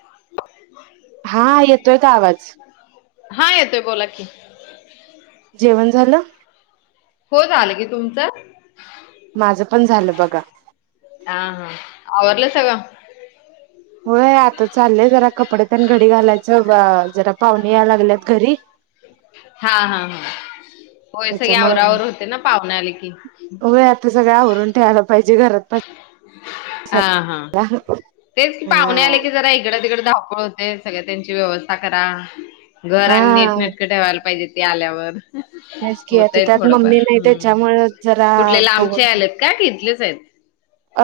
[inaudible] हा येतोय का आवाज? हा येतोय बोला की. जेवण झालं? हो झालं की तुमचं? माझं पण झालं बघा. आवरल सगळं? होय आता चाललंय जरा कपडे तेन घडी घालायचं जरा पाहुणे यायला लागल्यात घरी. हा हा हा. होय सगळे त्याच्यामुळे आवरावर होते ना पाहुणे आले की. होय आता सगळं आवरून [unintelligible] हा पसायला हा तेच कि पाहुणे आले हा की जरा इकड तिकड धावपळ होते. सगळ त्यांची व्यवस्था करा. घर आणि नेट नटकं ठेवायला पाहिजे ते आल्यावर. त्याच की होतय त्यात थोडंफार मम्मी नाही हम्म त्यांच्यामुळ जरा कुठले लांबचे बघून आलेत का की इथलेच आहेत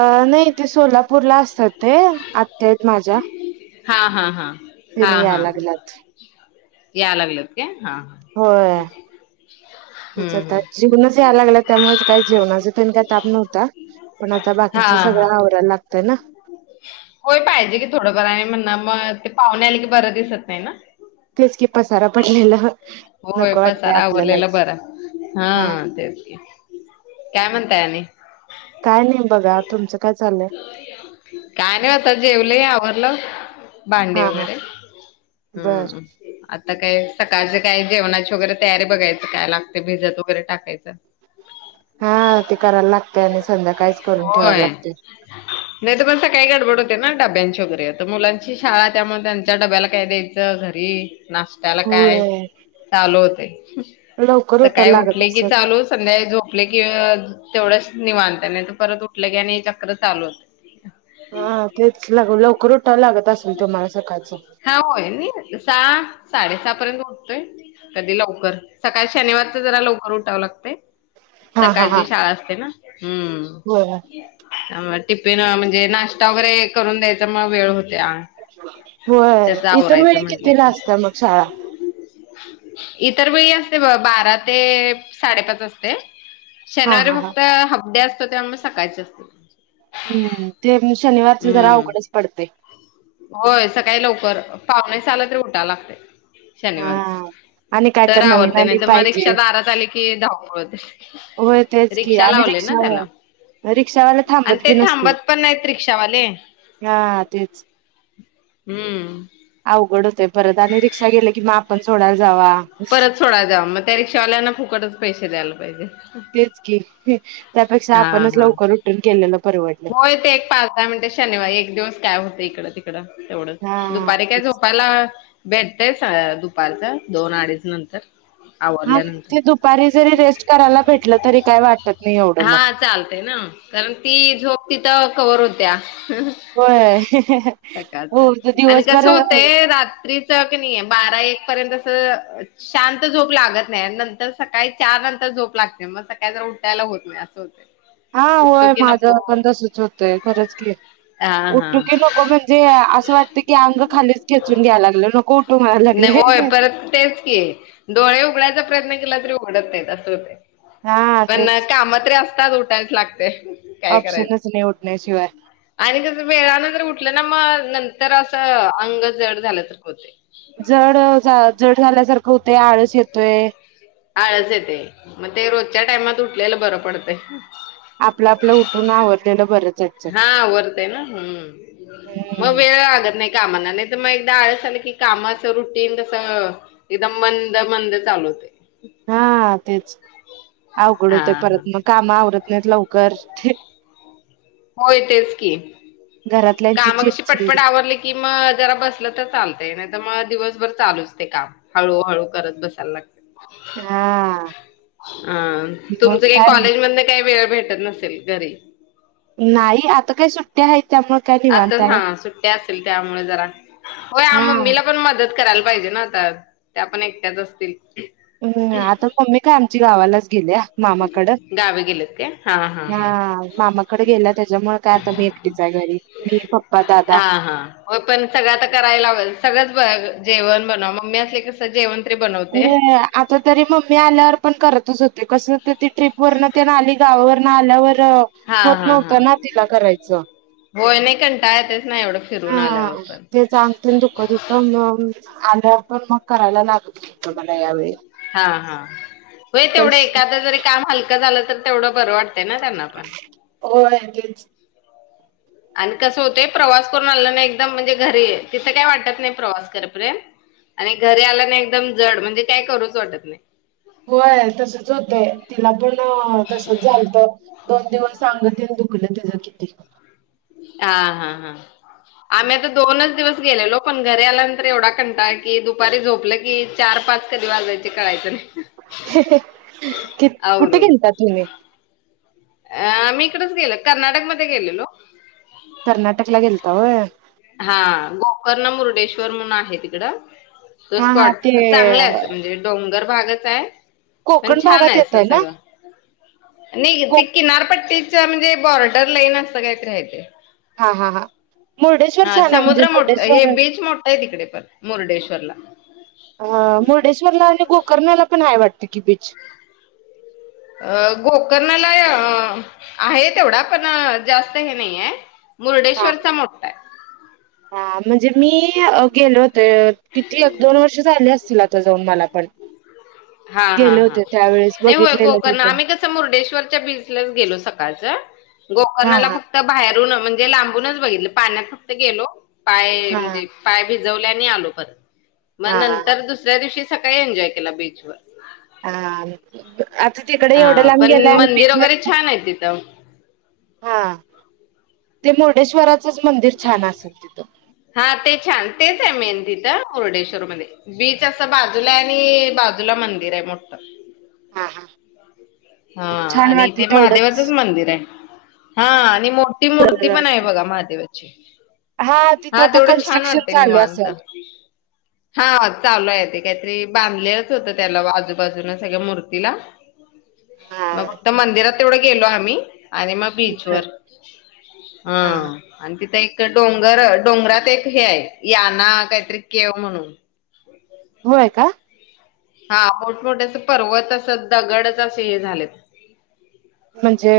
अ नाही ते सोलापूरला अस ते आत्या आहेत माझ्या हा हा हा तिने याय लागल्यात. याय लागल्यात काय? हा हा होय. तेच हम्म आता हम्म जेऊनच याय लागल्यात त्यामुळ काय जेवणाच तेन काय ताप नव्हता. पण आता हा बाकीच हा सगळं आवरायला लागतय ना. होय पाहिजे की थोडं फार आणि म्हणणार म ते पाहुणे आले की बरं दिसत नाय ना. तेच की पसारा पडलेल. होय पसारा आवरलेला बरां हा तेच की. काय म्हणताय आणि? काय नाही बघा तुमचं काय चाललंय काय नाही अता जेवले आवर ल भांडी हा हा वगैरे. बर हम्म आत आता काय सकाळचे काय जेवणाची वगैरे तयारी बघायच काय लागते भिजत वगैरे टाकायचं. हा ते करायला लागते आणि संध्याकाळीच करून ठेवायला होय. लागते नाही तर म सकाळी गडबड होते ना डब्यांची वगैरे आता मुलांची शाळा त्यामुळ त्यांच्या डब्याला काय द्यायचं घरी नाश्त्याला काय? होय चालू होतय, लवकर उठायला सकाळी लागत उठले की असेल चालू संध्याकाळी झो झोपल की अ तेवढच निवांत नाही तर परत उठलं की चक्र चालूच हा तेच लगे [unintelligible] साडेसहा पर्यंत उठतोय. कधी लवकर, सकाळी शनिवारच जरा लवकर उठावं लागतय. हा हा हा सकाळची शाळा असते ना. हम्म. होय टिफिन म्हणजे नाश्ता वगैरे करून द्यायचा मग वेळ होतोय. होय. इतर वेळी म्हटलं कितीला की असत्या मग शाळा? तर वेळी असते बघ बारा ते साडेपाच असते. हा शनिवारी हा हा फक्त हाफ डे असतो तेव्हा मग सकाळची असते. हम्म ते शनिवार ते जरा हम्म अवघडच पडतय. होय सकाळी लवकर पावणे सहाला तरी उठाव लागतय. हा शनिवारच आणि काय तर नवीन आवरतय आली नाही तर मग रिक्षा पाहिजे दारात आली कि धावपळ होते. होय तेच की रिक्षा आणि लावले ना त्याला. रिक्षावर रिक्षावाला आणि थांबत ते बी नसतील थांबत पण नाहीत रिक्षावाले हा तेच हम्म. अवघड परत आणि रिक्षा गेले की मग आपण सोडायला जावा परत सोडाय जावा मग त्या रिक्षावाल्यांना फुकटच पैसे द्यायला पाहिजे. तेच की त्यापेक्षा हा आपणच हा लवकर उटून केलेलं परवडलं. होय ते एक पाच दहा शनिवारी एक दिवस काय होतय इकड एवढं हा दुपारी काय तेच. झोपायला भेटतय दुपारच दोन, अडीच नंतर हा आवरल्यानंतर ते दुपारी जरी रेस्ट करायला भेटलं तरी काय वाटत नाही एवढं हा मग चालते कारण ती झोप तिथ कवर होत्या. होय. सकाळच हो आणि कस दिवसभर होतंय रात्रीच की नाही बारा एक पर्यंत [unintelligible] शांत झोप लागत नाही नंतर सकाळी चार नंतर झोप लागते मग सकाळी जर उठायला होत नाही असं होतय. हा होय माझं आपण तसच होतय खरंच की हा हा उठूकी नको म्हणजे असं वाटतं की अंग खालीच खेचून घ्यायला लागलं नको उठू म्हणायला नाही लागले. होय परत तेच की डोळे उघडायचा प्रयत्न केला तरी उघडत नाहीत असं होत हा पण तेच काम तरी असतात उठायच लागते काय करायच ऑप्शनच नाही उठण्याशिवाय आणि जस वेळानं जर उठलं ना मग नंतर असं अंग जड झाल्यासारखं होतंय. जड जड झाल्यासारखं होतय आळस येतोय. आळस येते मग ते रोजच्या टायमात उठलेलं बरं पडतंय. आपलं आपलं उठून आवरलेलं बरंच आहे. हा आवरतय ना हम मग हम्म वेळ लागतं नाही का म्हणा नाहीतर मग एकदा आळस आला की कामाच रूटीन एकदम मंद मंद चालू [unintelligible] हा तेच अवघड हा होते हा परत मग काम आवरत लवकर होय तेच की घरातल्यांची काम कशी चिडचिड पटपट आवरली की मग जरा बसलं तर चालतं. नाही तर मला दिवसभर चालूच ते काम हळू हळू करत बसायला लागते. हा अ मग तुमचं काही काय कॉलेज मधनं काही वेळ भेटत नसेल घरी नाही आता काय सुट्टी आहेत. त्यामुळे काय आता निवांत आहे हां सुट्ट्या असेल त्यामुळे जरा होय अ हा मम्मीला पण मदत करायला पाहिजे ना? आता त्या पण एकट्याच असतील. हम्म आता मम्मी काय आमची गावालाच गेल्या मामाकडं. गावी गेलेत काय हा हा हा हां मामाकडं गेल्या त्याच्यामुळं काय आता मी एकटीच आहे घरी मी प हां हां होय पण सगळं आता कराय लागल सगळंच ब जेवण बनव मम्मी असली की कसं जेवण तरी बनवते. अरे आता तरी मम्मी आल्यावर पण करत च होते कसं ते ट्रिपवरनं तेन आली गावावरनं आल्यावर हा [unintelligible] होत हा हा नव्हतं ना तिला करायचं. होय नाही कंटाळा येतोय हां तेच अंग तेन दुखत होतं मंग आल्यावर पण मग करायला लागत होतं मला यावेळी हां हां होय तर तेवढं एखादं जरी काम हलकं झालं तर तेवढं बरं वाटतंय ना त्यांना पण? होय तेच. आणि कसं होतंय प्रवास करून आलं ना म्हणजे एकदम घरी तिथं काय वाटत नाही प्रवास करेपर्यंत आणि घरी आल्या ना एकदम जड म्हणजे काय करूच वाटत नाही. होय तसच होतंय तिला पण तसंच झालंत दोन दिवस सांधं तेन दुखलं त्याचं किती हां हां हां. आम्ही आता दोनच दिवस गेलेलो पण घरी आल्यानंतर एवढा कंटाळा की दुपारी झोपलं की चार पाच कधी वाजायचे कळायचं नाही. की कुठे आवरून. गेलतात तुम्ही? अ.. मी इकडच गेलो कर्नाटकमध्ये गेलेलो. कर्नाटकला गेलता होय हा गोकर्ण मुर्डेश्वर म्हणून आहे. हाय तिकड. स हा हा स्कॉट ते चांगल अस म्हणजे. डोंगर भागच आहे. पण कोकण छान भागात आहे. येतय अस ना सगळं. नाही को ते किनारपट्टीच म्हणजे बॉर्डर लाईन असं काहीत हाय ते. हा. हा. हा. मुर्डेश्वर हा छान आहे म्हणजे समुद्र मोठ. हे मुर्डेश्वर बीच मोठा आहे. तिकडे पण मुर्डेश्वरला. अ मुर्डेश्वरला आणि. गोकर्णला पण हाय वाटत कि बीच. अ गोकर्णला अ आहे तेवढा पण. जास्त हे नाही आहे. हा मुर्डेश्वरचा मोठा आहे. हा म्हणजे मी गेले होते किती एक दोन वर्ष झाले असतील आता. जाऊन मला पण हा हा गेले हा होते. त्यावेवेळी. नाही होय. गोकर्ण आम्ही कसं मुर्डेश्वरच्या बीचलाच गेलो सकाळच. हा गोकर्णाला हा फक्त बाहेरून न. म्हणजे लांबूनच बघितलं. पाण्यात फक्त गेलो. पाय हा म्हणजे पाय भिजवले आणि आलो परत. मग हा हा. नंतर दुसऱ्या दिवशी सकाळी एन्जॉय केला बीचवर. हा आता तिकडे हा एवढ्या लांब पण गेलाय आणि मंदिर बीचवर वगैरे छान आहे तिथं. ह् [inaudible] हा ते मुर्डेश्वरात. हा ते छान. तेच आहे मेन तिथं. तिथ मुर्डेश्वर मध्ये. बीच असं बाजूला आणि. बाजूला मंदिर आहे मोठं. हा. हा. हा छान आणि वाटते ते तेवढंच महादेवाचंच मंदिर आहे. हा, आणि मोठी मूर्ती पण आहे वाटते. बघा महादेवाची. तिथं हा आता तेवढं छान कन्स्ट्रक्शन वाटतंय चालू निवांत. असेल हा चालू हाय ते काहीतरी बांधलेलच होतं त्याला आजूबाजून सगळ्या मूर्तीला. मग हा. फक्त मंदिरात तेवढं गेलो आम्ही आणि मग बीचवर, हा आणि तिथं एक त डोंगर डोंगरात एक हे आहे याना काहीतरी केव म्हणून. होय का? हा मोठमोठे असं पर्वत असं दगडच असे हे झालेत. म्हणजे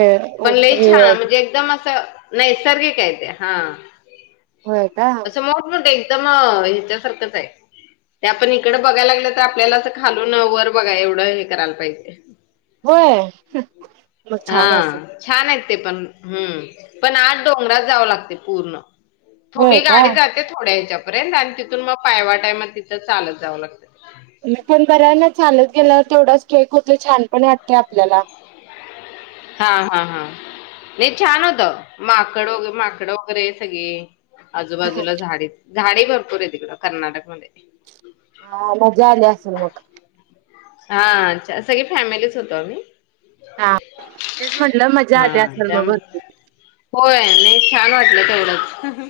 पण लय हे छा म्हणजे एकदम असं नैसर्गिक आहे ते हा, होय का असं मोठमोठे एकदम ह्याच्यासारखंच आहे ते आपण इकडं बघायला लागलं तर आपल्याला असं खालून न वर बघाय एवढं हे करायला पाहिजे. होय? मग छान हा असेल. छान आहेत ते पण, हम्म पण आत डोंगरात जावं लागतंय पूर्ण. होय थोडी का गाडी जाते थोड्या हच्यापर्यंत आणि तिथून मग पायवाट हाय म तिथं चालत जावं लागतं. म पण बरं आहे ना चालत गेल्यावर तेवढं स्ट्रेक होतोय छान पण वाटते आपल्याला. हा हा हा, नाही छान होतं माकड वग माकडं वगैरे सगळी. आजूबाजूला झाडे झाडे भरपूर आहे तिकडं कर्नाटकमध्ये. हा मजा आली असेल मग हा अच्छा, सगळी फॅमिलीच होतो आम्ही. हा तेच म्हटलं मजा हा, आली असेल त्या मग भरपूर होय नाही छान वाटलं तेवढंच,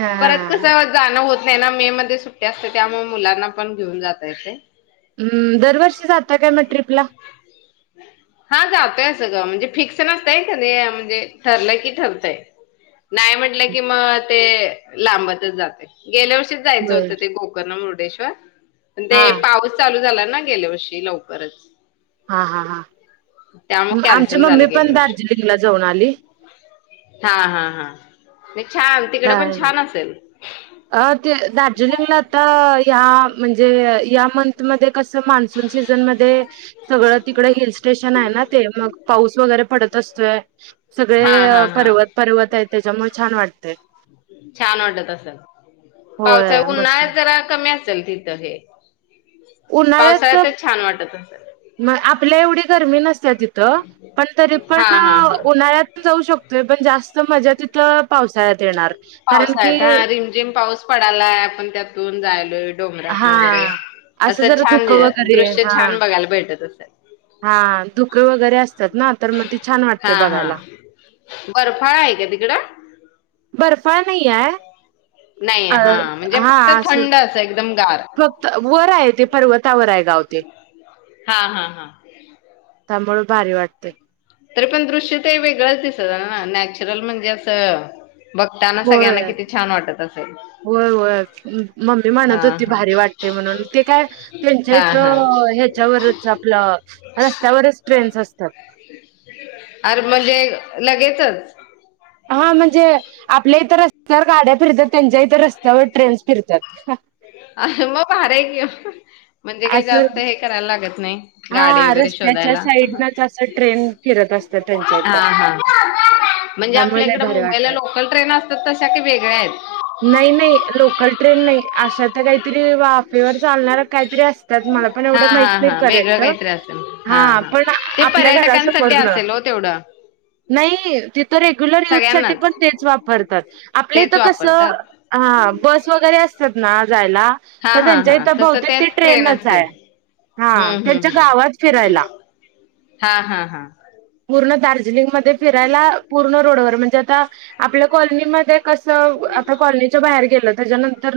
हा परत कसं जाणं होत नाय ना, मे मध्ये सुट्टी असते त्यामुळे मुलांना पण घेऊन जाता येतंय. हम्म दरवर्षी जाता काय म ट्ररीपला. हा जातोय म्हणजे फिक्स नसतय. कणी म्हणजे ठरलंय की ठरतय. नाही म्हटलं. की मग ते लांबातच जातय. गेल्या वर्षीच जायचं होय होतं. ते गोकर्ण मुर्डेश्वर पण ते हा पाऊस चालू झाला. ना गेल्या वर्षी लवकरच. हा. हा. हा. त्यामुळे आमची कॅन्सल मम्मी झालं पण. गेल्या वर्षी दार्जिलिंगला जाऊन आली. हा. हा. हा. म छान तिकड पण छान असेल? आ. ते दार्जिलिंगला आता या म्हणजे. या मंथमध्ये कस मानस. सीझन मध्ये. सगळं तिकडे हिल-स्टेशन आहे ना ते. मग पाऊस वगैरे पडत असतोय. सगळे हा हा हा पर्वत-पर्वत आहेत त्याच्यामुळे छान वाटतय. छान वाटत असल होय मस्त. पावसा-उन्हाळ्यात जरा कमी असेल तिथं हे. पावसाळ्यातच छान वाटत. मग आपल्या एवढी गरमी नसत्या तिथं. पण तरी पण हा हा हा उन्हाळ्यात पण जाऊ शकतो. पण जास्त मजा तिथ पावसाळ्यात हा रिमझिम पाऊस पडालाय. आपण त्यातून जायलोय. डोंगरातन हा वगैरे. असं जरा छान धुकं वगैरे दृश्य हा छान बघायला भेटत असेल. हा धुके वगैरे असतात ना. तर मग ते छान वाटते हा हा बघायला. बर्फाळ आहे का तिकडं? बर्फा नाही हाय. नाही अ. हा म्हणजे फक्त हा. अस. थंड असं एकदम गार फक्त वर आहे ते. पर्वतावर आहे. गाव ते. हा. हा. हा. त्यामुळं भारी वाटतंय. तरी पण दृश्य ते वेगळंच [unintelligible] ना नॅचरल म्हणजे असं बघताना होय सगळ्यांना किती छान वाटत असेल. होय होय मम्मी हा म्हणत होती हा भारी वाटते म्हणून ते काय त्यांच्या हा इथ. हा ह्याच्यावरच आपलं रस्त्यावरच ट्रेन्स असतात. अर म्हणजे लगेचच. हा म्हणजे आपल्या इ तरर. तर गाड्या फिरतात त्यांच्या इथर रस्त्यावर ट्रेन्स फिरतात. अ मग बाारा आहे घेऊ म्हणजे काही असं जास्त हे करायला लागत नाही. हा गाडी वगैरे रस्त्याच्या शोधायला साईडनच असं ट्रेन फिरत असतं त्यांच्या हा इथं हा. म्हणजे त्यामुळे आपल्या इकड लय भारी मुंबईला वाटतं लोकल ट्रेन असतात तशा काही वेगळ्या आहेत. नाही नाही लोकल ट्रेन नाही. अशात तर काहीतरी वाफेवर चालणार काहीतरी असतात मला पण हा एवढं माहित हा नाही हा वेगळं करेल. काहीतरी असेल हा पण ते आपल्या घर असं पर्यटकांसाठी फरलं. असेल हो तेवढं नाही तिथ रेग्युलर युथ सा सगळ्यांनाच पण तेच वापरतात आपलंथ तेच कस. वापरतात हा बस वगैरे असतात. ना हा हा त्यांच्या हा इथ ब तसं तेच ट्रेन असते आहे हम्म ह. हम्म त्यांच्या हम्म गावात फिरायला हा हा हा. पूर्ण दार्जिलिंगमध्ये फिरायला पूर्ण रोडवर म्हणजे आता आपल्या कॉलनीमध्ये कस. आता कॉलनीच्या बाहेर गेलं त्याच्यानंतर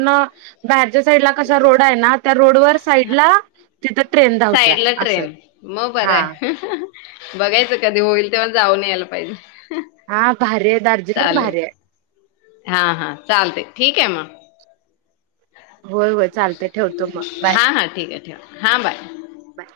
बा साईड कसा रोड आहे ना त्या रोड व साईड ला तिथ ट्रेन धावत्या साईडला असं. ट्रेन मग हा बरंय बघायचं कधी होईल तेव्हा जाऊन यायला पाहिजे. हा भारी आहे दार्जिलिंग चालेल भारी आहे हा हा चालते ठीक आहे मग होय होय चालत ठेवतो मग बाय हां हां ठीक आहे ठेवा हां बाय बाय.